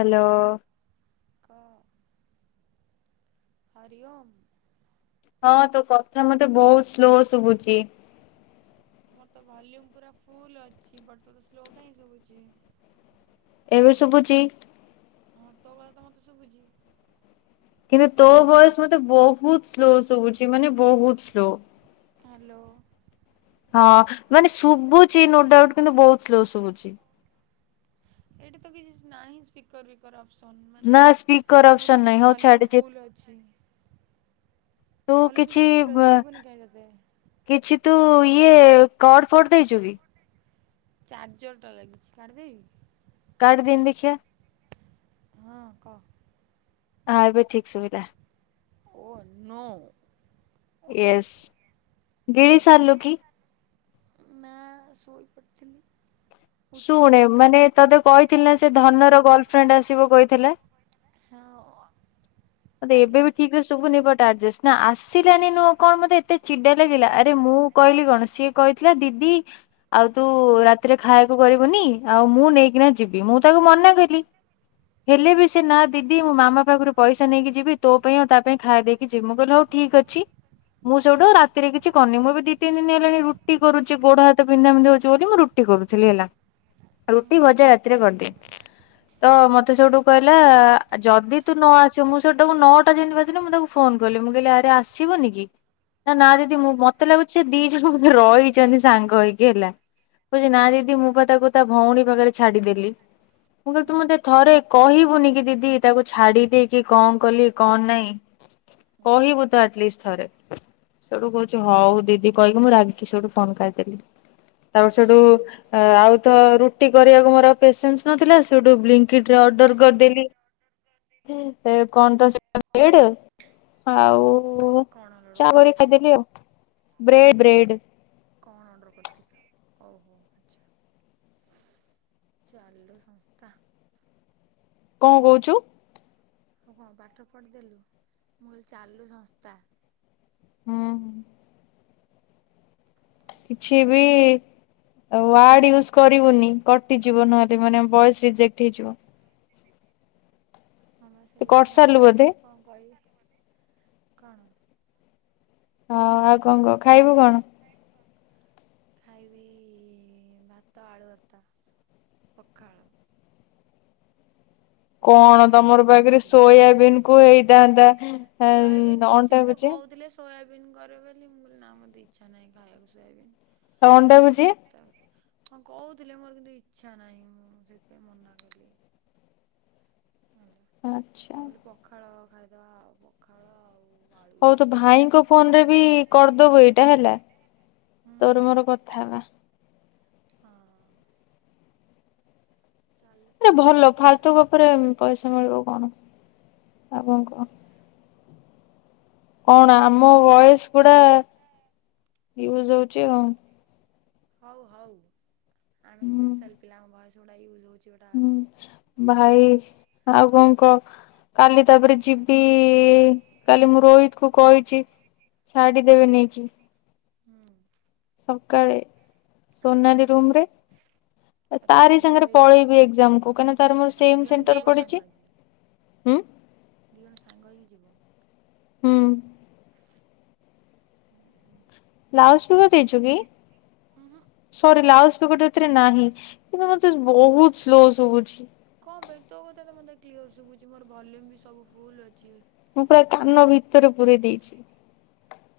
Hello. କ। ହରି ଓମ୍। ହଁ ତୋ କଥା ମତେ ବହୁତ୍ ସ୍ଲୋ ଶୁଭୁଚି। ମୋର ତ ଭଲ୍ୟୁମ୍ ପୁରା ଫୁଲ୍ ଅଛି ବଟ୍ ତତେ ସ୍ଲୋ କାହିଁ ଶୁଭୁଚି? ଏବେ ଶୁବୁଚି। ହଁ ତୋ କଥା ତ ମତେ ଶୁବୁଚି। କିନ୍ତୁ ତୋ ଭୟସ୍ ମତେ ବହୁତ୍ ସ୍ଲୋ ଶୁବୁଚି ମାନେ ବହୁତ୍ ସ୍ଲୋ। ହାଲୋ। ହଁ ମାନେ ଶୁବୁଚି ନୋ ଡାଉଟ୍ କିନ୍ତୁ ବହୁତ୍ ସ୍ଲୋ ଶୁବୁଚି। ଏଇଟି ତ କିଛିସ୍ ନାହିଁସ୍। ପିକର୍ ବିକର୍ ଅପ୍ସନ୍ ମାନେ ନା ସ୍ପିକର ମୁଁ ଅପସନ ତ ନାହିଁ ହଉ ଭଲ୍ୟୁମ୍ ଛାଡିଛି ଫୁଲ୍ ଅଛି। ତୁ ଭଲ୍ୟୁମ୍ ତ କିଛି ଫୁଲ୍ ଅଛି ଶୁଭୁନି କାଇଁ ତତେ। କିଛି ତୁ ଇଏ କଡ଼୍ ଫଡ଼୍ ଦେଇଚୁ କି? ଚାର୍ଜର ଟା ଲାଗିଚି କାଢି ଦେବି। କାଡ଼୍ଦେନି ଦେଖିଆ। ହଁ କ। ହାଁ ଏବେ ଠିକ୍ ସୁବିଲା। ଓ ନୋ। ଓକେ ୟେସ୍ ଗିଳି ସାର୍ଲୁ କି? ନାଁ ଶୋଇ ପଡିଥିଲି। ଶୁଣେ ମାନେ ତତେ କହିଁଥିଲି ନା ସେ ଧନର ଗର୍ଲଫ୍ରେଣ୍ଡ୍ ଆସିବ କହିଥିଲେ। [unintelligible] ମତେ ଏବେ ଆଇଲା ବି ଠିକ୍ ରେ ଶୁବୁନି ବଟ୍ ଆର୍ଜେଷ୍ଟ୍ ନା ଆସିଲାନି ନୁଅଁ କଣ ମତେ ଏତେ ଚିଡା ଲାଗିଲା ଆରେ ମୁଁ କଇଲି କଣ ସିଏ କହିଥିଲା ଦିଦି ଆଉ ତୁ ରାତିରେ ଖାଇଆକୁ କରିବୁନି ଆଉ ମୁଁ ନେଇକିନା ଯିବି ମୁଁ ତାକୁ ମନା କଲି। ହେଲେ ବି ସେ ନା ଦିଦି ମୁଁ ମାମା ପାକରୁ ପଇ ସା ନେଇକି ଯିବି ତୋ ପାଇଁ ଆଉ ତା ପାଇଁ ଖାୟା ଦେଇକି ଯିବ୍ ମୁଁ କହିଲି ହଉ ଠିକ୍ ଅଛି। ମୁଁ ସେଇଟୁ ରାତିରେ କିଛି କରୁନି ମୁଁ ବି ଦି ତିିନ୍ ଏଲାଣି ରୁଟି କରୁଚି ଗୋଡ଼ ହାତ ବିନ୍ଧାବିନ୍ଧି ହଉଚି ବୋଲି ମୁଁ ରୁ ରୁଟି କରୁଥିଲି ହେଲା ରୁଟି ଭଜା ରାତିରେ କରିଦିଏ। ତ ମତେ ସୋଉଟୁ କହିଲା ଯଦି ତୁ ନ ଆସି ତ ମୁଁ ସେଟାକୁ ନଅଟା ଯେମ୍ତି ବାଜିଲା ମୁଁ ତାକୁ ଫୋନ୍ କଲି, ମୁଁ କହିଲି ଆରେ ଆସିବୁନି କି? ନା-ନା ଦିଦି ମୁଁ ମତେ ଲାଗୁଚି ଦି ଜଣ [unintelligible] ରହିଛନ୍ତି ସାଙ୍ଗ ହେଇକି ହେଲା। କୁହୁଚି ନା ଦିଦି ମୁଁ ପା ତାକୁ ତା ଭଉଣୀ ପାଖରେ ଛାଡି଼ଦେଲି। ମୁଁ କହିଲି ତୁ ହୁଁ ମତେ ଥରେ କହିବୁନି କି ଦିଦି ତାକୁ ଛାଡି଼ ଦେଇ କି କଣ କଲି କଣ ନାଇଁ ହୁଁ କହିବୁ ତ ଆଟ୍ ଲିଷ୍ଟ୍ ଥରେ। ସୋଉଟୁ କହୁଚି ହଉ ଦିଦି କହିକି ମୁଁ ରାଗି ସେଠୁ ଫୋନ୍ କାଟିଦେଲି, ତାପରେ ସୋଉଟୁ ଏ ଆଉ ତ ରୁଟି କରିଆକୁ ମୋର ଆଉ ପେସେନ୍ସ୍ ନଥିଲା ସେଠୁ ବ୍ଲିଙ୍କିଟ୍ ରେ ଅର୍ଡ଼ର କଣ କରିଦେଲି। ହେ କଣ ତ [inaudible] ଆଉ ଅର୍ଡ଼ର ଚା କଲୁ କରିକି ଖାଇଦେଲି ଆଉ ବ୍ରେଡ଼-ବ୍ରେଡ଼। କଣ ଅର୍ଡ଼ର କର୍ଥିଲୁ କହୁନୁ [unintelligible] ଚାଲୁ ସଂସ୍ତା। କଁ କଉଚୁ? ତୁ କଣ ପାଠ ପଢି଼ଦେଲୁ, ମୁଁ କଇଲି ଚାଲୁ ସଂସ୍ଥା। ହୁଁ। କିଛି ବି ଆଉ ୱାର୍ଡ ୟୁସ୍ କରିବୁନି କଟିଯିବ ନଏଲେ ମାନେ ବୟେସ୍ ଇଜେକ୍ଟ୍ ହେଇଯିବ। ହଁ ବା ତୁ ସିଲେ କରିସାରିଲୁ ଭାବୁଚି ବୋଧେ କଁ କଇବି କଣ। ହଁ ଆଉ କଂ କ ଖାଇବୁ କଣ? ଖାଇବି ଭାତ, ଆଳୁ ଭତ୍ତା, ପଖାଳ। କଣ ମୁଣ୍ଡଟା ତମର ପ୍ରବଳ ପାଖରେ ବିନ୍ଧୁଚି ସୋୟାବିନ୍ କୁ ହେଇଥାନ୍ତା ସୋୟାବିନି ସିଏ ଅଣ୍ଡା ମତେ ଭୁଜିଆ। କଉଥିଲେ। ସୋୟାବିନ୍ କରେ ବୋଲି ମୁଁ କଇଲି ନା ମୋତେ ଇଚ୍ଛା ନାଇଁ ଖାଇଆକୁ ସୋୟାବିନ୍ ଅଣ୍ଡା ଆଉ। ଭୁଜିଆ ତାପର୍ ହଁ କଉଥିଲେ ମୋର କିନ୍ତୁ ଇଚ୍ଛା ନାଇଁ ମୁଁ ସେଥିପାଇଁ ମନା କଲି। ଆଜ୍ଞା! ଆଚ୍ଛା। ମୁଁ କଇଲି ପଖାଳ ଖାଇଦେଆ ଆଉ ପଖାଳ ଆଉ ଆଳୁ ହଉ ତୁ ଭାଇଙ୍କ ଭର୍ତ୍ତା। ଫୋନରେ ବି କର୍ଦବୁ ଏଇଟା ହେଲା ହୁଁ ତୋର ମୋର କଥା ହେବା। ହଁ! ଚାଲୁ ସଂସ୍ତା। ପରେ ପଇସା ମିଳିବ କଣ ଆଉ କଣ କହ। କଣ ଆମ ବଏସ୍ ଗୁଡ଼ା ୟୁଜ୍ ହଉଚି ଆଉ। ହଉ ହଉ ଆମେ ହୁଁ ସ୍ପେଶାଲ ପିଲାଙ୍କ ଭଏସ୍ ଗୁଡା ୟୁଜ୍ ହଉଚି ଗୁଡା ଆପ୍ ହୁଁ ଭାଇ ଆଉ କଣ କ? କାଲି ତାପରେ ଯିବି କାଲି ମୁଁ ରୋହିତକୁ କହିଚି। ଛାଡ଼ିଦବେ ନେଇକି। ହୁଁ! ସକାଳେ। ଆସିବୁ କେମ୍ତି? ଏ ତାରି ସାଙ୍ଗରେ ପଳେଇବି ଏକ୍ଜାମ୍କୁ କାହିଁନା ତାର ମୋର ଆଚ୍ଛା ସେମ୍ ଦି ଜଣ ସେଣ୍ଟର ଯିବ ସାଙ୍ଗ ପଡ଼ିଚି। ହେଇକି ହୁଁ? ଦି ଜଣ ସାଙ୍ଗ ହେଇକି ଯିବ। ହୁଁ। ହୁଁ ହୁଁ। ଲାଉସ୍ପିକର ଦେଇଚୁ କି? ଉଁ ହୁଁ। [unintelligible] ଲାଉସ୍ପିକର ଏଥିରେ ନାହିଁ କିନ୍ତୁ ମତେ ବହୁତ୍ ସ୍ଲୋ ଶୁଭୁଚି। କଁ ପାଇଁ ତୋ କଥା ତ ମତେ କ୍ଲିୟର ଶୁଭୁଚି ମୋର ଭଲ୍ୟୁମ୍ ବି ସବୁ ଫୁଲ ଅଛି। ମୁଁ ପୁରା କାନ ଭିତରେ ପୁରେଇ ଦେଇଛି।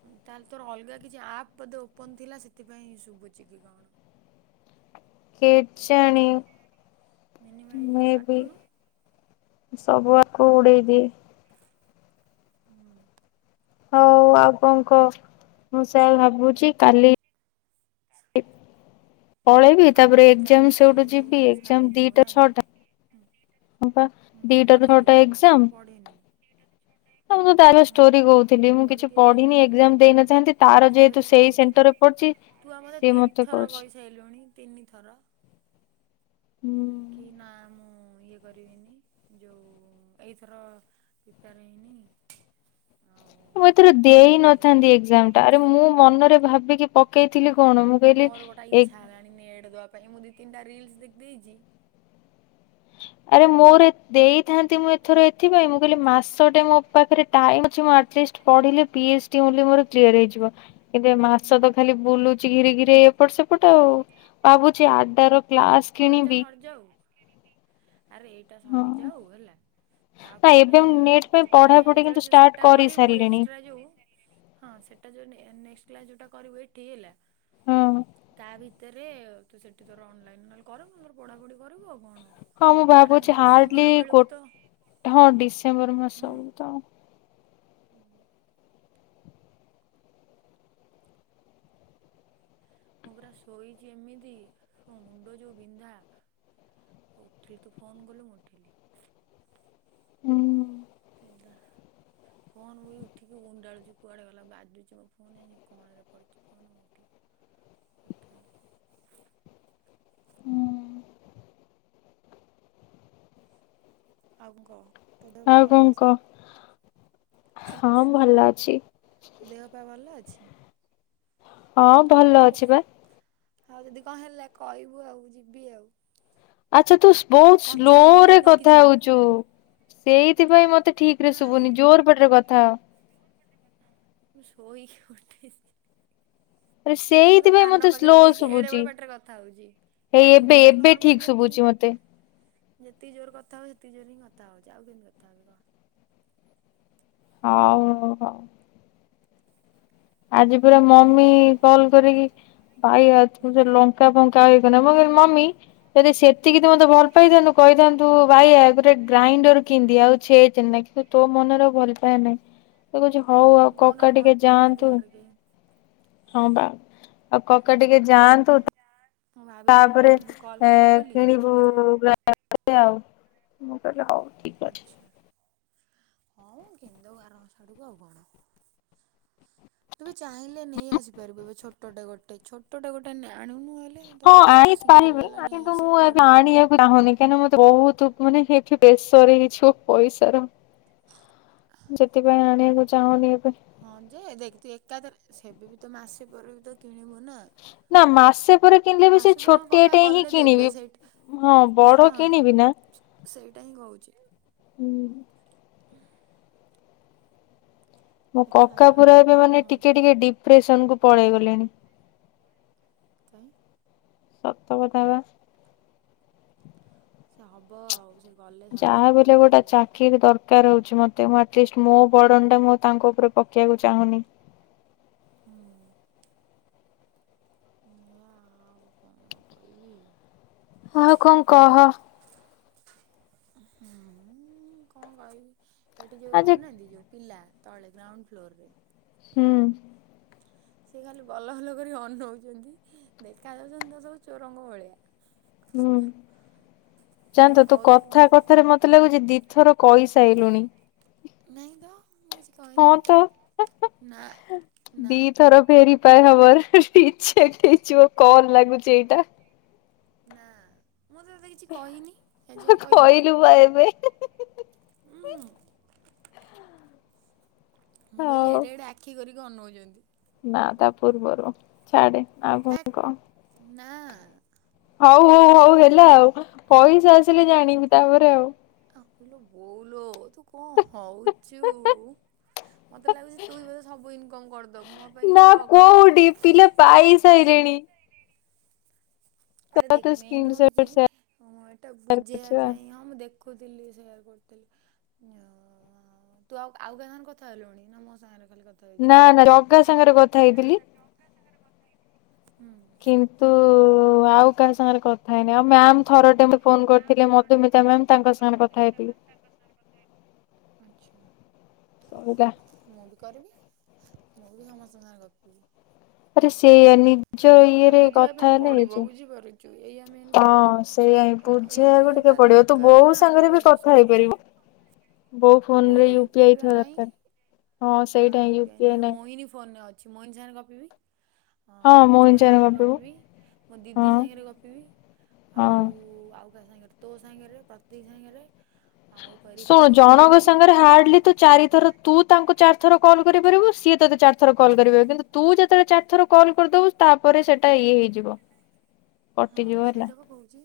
ଉଁ ତାହେଲେ ତୋର ଅଲଗା କିଛି ଆପ୍ ବୋଧେ ଓପନ୍ ଥିଲା ସେଥିପାଇଁଁ ଶୁଭୁଚି କି କଣ। କେଜାଣି ବୁଝିପାରୁଛୁ ମିନିମାଇଜରୁ ମେବି। କାଟୁନୁ ସବୁ [unintelligible] ଉଡେଇ ଦିଏ। ହୁଁ! ହଉ ଆଉ କଁ କ ମୁଁ ସାଇଆ ଭାବୁଚି କାଲି କାଲି। ପଳେଇବି ତାପରେ କାଲି ଏକ୍ଜାମ ତାହେଲେ ତୁ ସେଇଠୁ ଯିବି ଏକ୍ଜାମ ସାଡେ ଯିବୁ ଦିଟା ନାଇଁ? ଛଅଟା ହଁ ପା ହୁଁ ଦିଟା ରୁ ଛଅଟା ପଢିଲୁ ଏକ୍ଜାମ ନା ପଢିନୁ? ଆଉ ମୁଁ ତ ତାର ଷ୍ଟୋରି କହୁଥିଲି ମୁଁ ବହି କିଛି ଟିକେ ପଢିନି ଦେଖେ। ଏକ୍ଜାମ୍ ଦେଇ ନଥାନ୍ତି ତାର ଷ୍ଟୋରି ଯେହେତୁ ସେଇ କହୁଥିଲୁ ସେଣ୍ଟରରେ ପଡିଚି ତୁ ଆମର ତିନିଥର କହିସାରିଲୁଣି ତିନି ଥର। ହୁଁ! କି ନା ମୁଁ ଇଏ କରିବିନି ଯୋଉ ଏଇଥର ପ୍ରିପାର ହେଇନି। ଆଉ ମୁଁ ଏଥିର ଆଉଥରକୁ ଇଏ କରିବି ଯାହା ବି ଦେଇନଥାନ୍ତି ହେଲେ। ଏକ୍ଜାମ୍ଟା ଆରେ ମୁଁ ମନରେ ଭାବିକି ପକ୍ ମୋର ଗୋଟେ ଇଚ୍ଛା ହେଲାଣି ନେଡେ ଦବା ପାଇଁ ମୁଁ ଦି ତିନିଟା ରିଲିସ୍ ଦେଖି ଦେଇଚି। ଆରେ ମୋର ଦେଇଥାନ୍ତି ମୁଁ ଏଥର ଏଥିପାଇଁ ମୁଁ କହିଲି ମାସ୍ ମାସଟେ ମୋ ପାଖରେ ଟାଇମ୍ ଅଛି। ମୁଁ ଆଟ୍ଲିଷ୍ଟ୍ ପଢ଼ିଲେ ପି ଏଚ୍ ଡି ଓନ୍ଲି ମୋର କ୍ଲିୟର୍ ହେଇଯିବ। ଏବେ ମାସ ତ ଖାଲି ବୁଲୁଛି ଘିରି ଘିରି ଏପଟ ସେପଟ ଆଉ। ଭାବୁଛି ଆଡାର କ୍ଲାସ ହଉ ଏଇଟା କିଣିବି ସରିଯାଉ। ଆରେ ଏଇଟା ହଁ। ସରିଯାଉ ହେଲା। ତା ନା ଏବେ ପରେ ମୁଁ ନେଟ୍ ପାଇଁ ମାନେ ପଢାପଢି ଯେତେବେଳେ କିନ୍ତୁ ଯେ ଷ୍ଟାର୍ଟ ସେଟା କରି କରିବୁ ସାରିଲିଣି ଏକ୍ସଟ୍ରା ସେ ଯୋଉ। ହଁ ସେଟା ଯୋଉଟାନେ-ନିକ୍ସ୍ଟା କରିବୁ ଏଠି ହେଲା। ହଁ। ତା ଭିତରେ ତୁ ସେଠି ତୋର ଅନଲାଇନ୍ ନହ କର। ନ ହେଲେ ତୋର ପଢ଼ାପଢ଼ି କରିବୁ ଆଉ କଣ? ହଁ ମୁଁ ଆରାମସେ ଭାବୁଛି ଡିସେମ୍ବର ହାର୍ଡଲି ଗୋ ବେଳକୁ ତ ହଁ ଡିସେମ୍ବର ମାସ ହୁଁ। ବେଳକୁ ତ। ମୁଁ ମୁଁ ପୁରା ଶୋଇଚି ଏମିତି ମୁଣ୍ଡ ଯୋଉ ବିନ୍ଧା। ଉଠିଲି। ତୁ ଫୋନ୍ କଲୁ ମୁଁ ଉଠିଲି। ହୁଁ। ତିନ୍ଦା। ଫୋନ୍ ବି ଉଠିକି ଉଣ୍ଡାଳୁଚି କୁଆଡେ ଗଲା। ବାଜୁଛି ମୋ ଫୋନ୍ ଯାଇ କଣରେ ପଡିଚି। ଫୋନ୍ ଉଠି କଥାବାର୍ତ୍ତା। ହଁ। ଆଉ କଣ କହ? ତୋ ଦେହ ପାଗ ଆଉ କଣ ଭଲ ଅଛି? କହ ହଁ ଭଲ ଅଛି। ତୋ ଦେହ ପାଗ ଭଲ ଅଛି। ହଁ ହଉ। ଭଲ ଅଛି ବା। ଆଉ ଯଦି କଣ ହେଲା କହିବୁ ଆଉ ଯିବି ଆଉ ଆଚ୍ଛା ତୁ ବହୁତ କଞ୍ଚା ଲଙ୍କା ସ୍ଲୋରେ ଟିକେ ନେଇକି କଥା ଯିବି। ହଉଚୁ। ସେଇଥିପାଇଁ ମତେ ଠିକ୍ ରେ ଶୁଭୁନି ନାଇଁ ଜୋର ପାଟିରେ କଥା ହ। ମୁଁ ଶୋଇକି ଉଠେ। ଆରେ ମୁଁ ତ ସେଇଥିପାଇଁ କାନ ମତେ ପାଖରେ ସ୍ଲୋ ଦେଇଚି। ଏଡେ ଶୁଭୁଛି। ବଡ ପାଟରେ କଥା ହଉଛି। ହେଇ ଏବେ କାହିଁକି ମୁଁ ଏବେ ଠିକ ନର୍ମାଲ ଶୁଭୁଛି ଯେତିକି ମତେ ଯେତିକ ଜୋରେ କଥା ହବ ସେତିକି ଜୋରେ ହିଁ କଥା ହଉଚି। ଆଉ କେଏନ୍ତି କଥା ହେବି କ। ହଉ ହଉ ହଉ। ଆଜି ପୁରା ମମ୍ମି କଲ୍ କରିକି ବାଇଆ ତୁ ଯାଉ ଲଙ୍କା ଫ ଙ୍କା ହେଇକନା ମୁଁ କହିଲି ମମ୍ମି ଯଦି ସେତିକି ତୁ ମତେ ଭଲ ପାଇଥାନ୍ତୁ କହିଥାନ୍ତୁ ବାଇଆ ତୁ ଗୋଟେ ଗ୍ରାଇଣ୍ଡର କିିଣ୍ ଦେ ଆଉ ଛେଚେନା। ତୋ ମନରେ ଆଉ ଭଲ ପାଇବା ନାଇଁ। କହୁଛି ହଉ ଆଉ ତୁ କହୁନୁ କକା ଭଲ ଟିକେ ଯାଆ ପାଉନାହାନ୍ତି ନ୍ତୁ। ଘରେ କେହି ହୁଁ। ହଁ ବା ଆଉ କକା ଟିକେ ଯାଆନ୍ତୁ। ମୁଁ ଭାବିଥିଲି ତାପରେ ମ୍ୟାମକୁ କଲ୍ କରିବି ବୋଲି କିଣିବୁ [unintelligible] ମୁଁ କହିଲି ହଉ ଠିକ୍। ଅଛି। ଆଚ୍ଛା। ହଉ କିଣି ଦେବୁ ଆର ମାସ ଆଡକୁ ଆଉ କଣ? ତୁ ବି ଚାହିଁଲେ ନେଇ ଆସି ପାରିବୁ। ଏବେ ଛୋଟା ଗୋଟେ। ଛୋଟା ଗୋଟେ ଆଣୁନୁ ହେଲେ। [inaudible] ତ ଚାହୁଁନି। ତ ସିଙ୍ଗିଲ୍ ବାଲା କାହିଁକିନା ନେଇ ଆସିବୁ ବଢ଼ିଆ। ମତେ ବହୁତ ମାନେ ଏଠି ପ୍ରେସର ହେଇଯିବ ପଇସାର। ସେଥିପାଇଁ ଆଣିବାକୁ ଚାହୁଁନି ଏବେ। ହଁ ଯେ ଦେଖ୍। ତୁ ଏକାଥରେ ସେବେ ବି ତ ମାସେ ପରେ ବି ତ କିଣିବୁ ନା। ନା ମାସେ ପରେ କିଣିଲେ ବି ସେ ମାସେ ପରେ ଆମ ଛୋଟିଆ କକା ଟେ ହିଁ ଗଲେ ଦେବେ କିଣିବି। ସେଇଟା ହଁ ବଡ ହଁ। କିଣିବି ନା। ସେଇଟା ହିଁ କହୁଛି ମୋ କକା ଦେଖାଯାଉ ପୁରା ଏବେ କଣ ମାନେ ଟିକେ ହଉଛି ଟିକେ ଡିପ୍ରେସନକୁ ପଳେଇ ଗଲେଣି। କାଇଁଁ? ସତ କଥା ବା। ସେ ହବ ଆଉ। ଗଲେ ସାଡ଼କୁ ଯାହା ସବୁ ବି ଠିକ୍ ହେଲେ ଗୋଟେ ହେଇଯିବ। ଚାକିରି ଦର୍ କାର ହଉଚି ମତେ ମୁଁ ଆଟଲିଷ୍ଟ ମୋ ବର୍ଡନ ଟା ମୁଁ ଆଉ ତାଙ୍କ ଉପରେ ପକେଇବାକୁ ଚାହୁଁନି। ହଁ। ଏ ଆଉ କଣ କଇବି। ହଁ ଆଉ କଣ କହ? ହୁଁ କଣ କହିବି ଏଠି ଯୋଉ ଆଜି ରହୁନାହାନ୍ତି ଯୋଉ ପିଲା ତଳେ ଗ୍ରାଉଣ୍ଡ ଫ୍ଲୋର ରେ ହୁଁ। ସିଏ ଖାଲି ବଲ ବଲ କରି ଅନଉଚନ୍ତି ଦେଖାଯାଉଚନ୍ତି ତା ସବୁ ଚୋରଙ୍କ ଭଳିଆ। ହୁଁ ମୁଁ ତାଙ୍କୁ ଜାଣିଚୁ ତୁ କହୁଥିଲି ମୁଁ କଥା କହିଲି କଥାରେ ମତ୍ ମତେ ଲାଗୁଚି ଦିଥର କଇସାଇଲୁଣି। ନାଇଁ ତ ମୁଁ କିଛି କଇନି ତ। ନା ନା। ଥର ଫେରି [unintelligible] ରିଜେକ୍ଟ ହେଇଯିବ କଲ୍ ଲାଗୁଚି ଏଇଟା। ନା ମୁଁ ତ ତତେ କିଛି କହିନି ଏ ଯାଏଁ କଇଲିଣି। କହିଲୁ ବା ଏବେ ହୁଁ ମୁଁ କହିଲି ହଉ। ଏଡ଼େ ଏଡ଼େ ଆଖି କରିକି ଅନଉଚନ୍ତି। ନା ତା ପୂର୍ବରୁ ଛାଡେ ଆଉ ହେ କଣ କ? ନା। ହଉ ହଉ ହଉ ହେଲା ଆଉ ପଇସା ଆସିଲେ ଜାଣିବୁ ତାପରେ ଆଉ। କଁ ଇଲୋ ବୋଉଲ ତୁ କଣ ହଉଚୁ। ମତେ ଲାଗୁଚି ତୁହିଁ ବୋଧେ ସବୁ ଇନକମ କରିଦବୁ ମୋ ପାଇଁ ନା କିଛି ରଖ ଟିକେ। କୋଉଠି ପିଲା ପାଇ ସାଇଲେଣି। ଆରେ ଦେଖ ତୁ ମେନ୍ ସ୍କ୍ରିନ୍ ହଉଚି ସଟ୍ ହଁ ଏଟା ସେୟାର ବୁଝେଇବା କରିଛୁ ଆ ପାଇଁ ହଁ ମୁଁ ଦେଖ ଦେଖୁଥିଲି ସେୟାର୍ କରୁଥିଲି ହଁ ତୁ ଆଉ ଆଉ କାହା ସାଙ୍ଗରେ କଥା ହେଲୁଣି ନା ମୋ ସାଙ୍ଗରେ ଖାଲି କଥ ନା ନା ଜଗା ସାଙ୍ଗରେ କଥା ହେଇଥିଲି। ଜଗା ସାଙ୍ଗରେ କଥା ହେଇଥିଲି। କିନ୍ତୁ ଆଉ କାହା ସାଙ୍ଗରେ କଥ୍ କଥା ହେଇନି ଆଉ ମ୍ୟାମ୍ ଥର ଟେ ମତେ ଫୋନ କରିଥିଲେ ମଧୁମିତା ମ୍ୟାମ୍ ତାଙ୍କ ସାଙ୍ଗରେ କଥା ହେଇଥିଲି। ଆଚ୍ଛା। ସଉଦା। ମୁଁ ବି କରିବି ନା ମୁଁ ବି ସମସ୍ତଙ୍କ ସାଙ୍ଗରେ ଗପିବି। ଆରେ ସେ ଆନ୍ ନିଜ ସମସ୍ତଙ୍କୁ ଟିକେ ଇଏରେ ବୁଝିବା ପାଇଁ କଥା ହେଲେ ଏଇ ପଡ଼ିବ ବୁଝିପାରୁଛୁ ଏଇଆ ମେନ୍ ଯୋଉ ହଁ ପ୍ରୋବ୍ଲେମ୍। ସେଇଆ ୟୁ ପି ବୁଝେଇବାକୁ ଆଇ ଟା ଟିକେ ପଡିବ ତୁ ଦରକାର ବୋଉ ନା ସାଙ୍ଗରେ ବି ବୁଝିପାରୁଛୁ କଥା ସମସ୍ତେ ହେଇପାରିବୁ। ବୋଉ ମୋ ଫୋନ ରେ ବୋଉର ୟୁ ପି ଆଇ ବା ଥିବା ନାହିଁ। ଦରକାର ନା ୟୁ ପି ଆଇ ନାଇଁ ଆଉ ମୋହିନୀ ଫୋନରେ ଅଛି ମୋହିନୀ ସାଙ୍ଗ ରେ ଗପିବି। ହଁ ମୋହିନୀ ମୋଚିପର୍ଣ୍ଣା ଚାଇନା ସାଙ୍ଗରେ ଗପିବୁ। ଗପିବି ମୋ ହଁ ଦିଦି ସାଙ୍ଗରେ ଗପିବି ହଁ। ଆଉ ଆଉ ସାଙ୍ଗରେ ତୋ ସାଙ୍ଗରେ ପ୍ରତିକ ସାଙ୍ଗରେ ଆଉ କ ଶୁଣୁ ରିତୁକୁ ବି ଜଣଙ୍କ କହିଦେବି ସାଙ୍ଗରେ ହାର୍ଡଲି ତୁ ଚାରିଥର ତୁ ତାଙ୍କୁ ଚାରି ଥର କଲ୍ କରିପାରିବୁ ସିଏ ତୋତେ ଚାର ଥର କଲ୍ କରିବେ କିନ୍ତୁ ତୁ ଯେତେବେଳେ ଚାର ଥର କଲ କରିଦବୁ ତାପରେ ସେଟା ଇଏ ହେଇଯିବ। ହଁ କଟିଯିବ ହେଲା। ସେଇଟାକୁ- ହଉଚି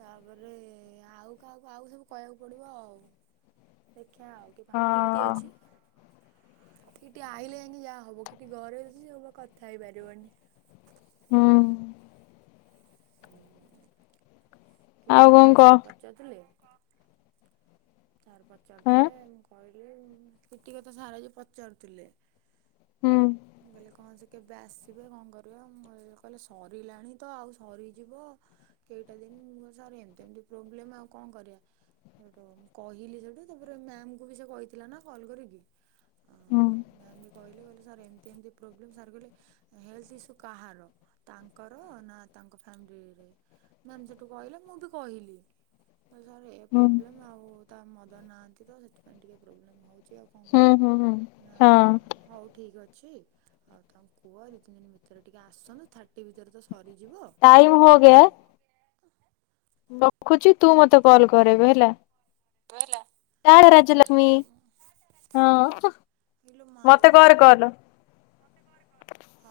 ତାପରେ ଆଉ କାହାକୁ ଆଉ ସବୁ କହିବାକୁ ପଡିବ ଆଉ। ଦେଖିଆ ଆଉ [inaudible] କିଟି ହଁ। ଅଛି। କିଟି ଆଇଲେ ଯାଇଁକି ଯାହା ହବ କିଟି ଘରେ ସେ ବା କଥା ହେଇ ପାରିବନି। ହଁ ହୁଁ କିଟି ଆଉ କଥା କଣ ଆଜି କହ ସାର୍ ପଚାରୁଥିଲେ ସାର ଆଁ ପଚାରୁଥିଲେ ମୁଁ କହିଲି କିଟି କଥା ସାର ଆଜି ପଚାରୁଥିଲେ ହୁଁ ମୁଁ କହିଲେ କଣ ସେ କେବେ ଆସିବେ କଣ କରିବା ମୁଁ କହିଲ କହିଲେ ସରିଲାଣି ତ ଆଉ ସରିଯିବ କେଇଟା ଦିନ ମୁ କହିଲି ସାର ଏମତି ଏମତି ପ୍ରୋବ୍ଲେମ ଆଉ କଣ କରିବା ମୁ କହିଲି ସେଠୁ ତାପରେ ମ୍ୟାମକୁ ବି ସେ କହିଥିଲା ନା କଲ କରିକି ଆ ହୁଁ ମାମ୍ କହିଲେ କହିଲେ ସାର୍ ଏମିତି ଏମିତି ପ୍ରୋବ୍ଲେମ୍ ସାର କହିଲେ ହେଲ୍ଥ ଇସୁ କାହାର ତାଙ୍କର ନା ତାଙ୍କ ଫ୍ୟାମିଲିରେ ମ୍ୟାମ ସେଠୁ କହିଲେ ମୁଁ ବି କହିଲି ହ ସାର୍ ଏ ହୁଁ। ପ୍ରୋବ୍ଲେମ୍ ଆଉ ତା ମଦର ନାହାନ୍ତି ତ ସେଥିପାଇଁ ଟିକେ ପ୍ରୋବ୍ଲେମ ହଉଛି ଆଉ କଣ ହୁଁ କରେ ହୁଁ ହୁଁ ନା ହଁ ହଉ ଠିକ୍ ଅଛି ଆଉ ତାଙ୍କୁ କୁହ ଦୁଇ ତିନି ଦିନ ଭିତରେ ଟିକେ ଆସନ୍ତୁ ଥାର୍ଟି ଭିତରେ ତ ସରିଯିବ ଟାଇମ ହୋ ଆ ଗୟା। [unintelligible] ରଖୁଛି ତୁ ମତେ କଲ କର ଏବେ ହେଲା ବହିଲ ଟାଟା [unintelligible] ରାଜଲକ୍ଷ୍ମୀ ଆ ରଙ୍ଗ ହଁ ଇଲୋ ମତେ ମାଲ କର ହଉ କଲ୍। ହଁ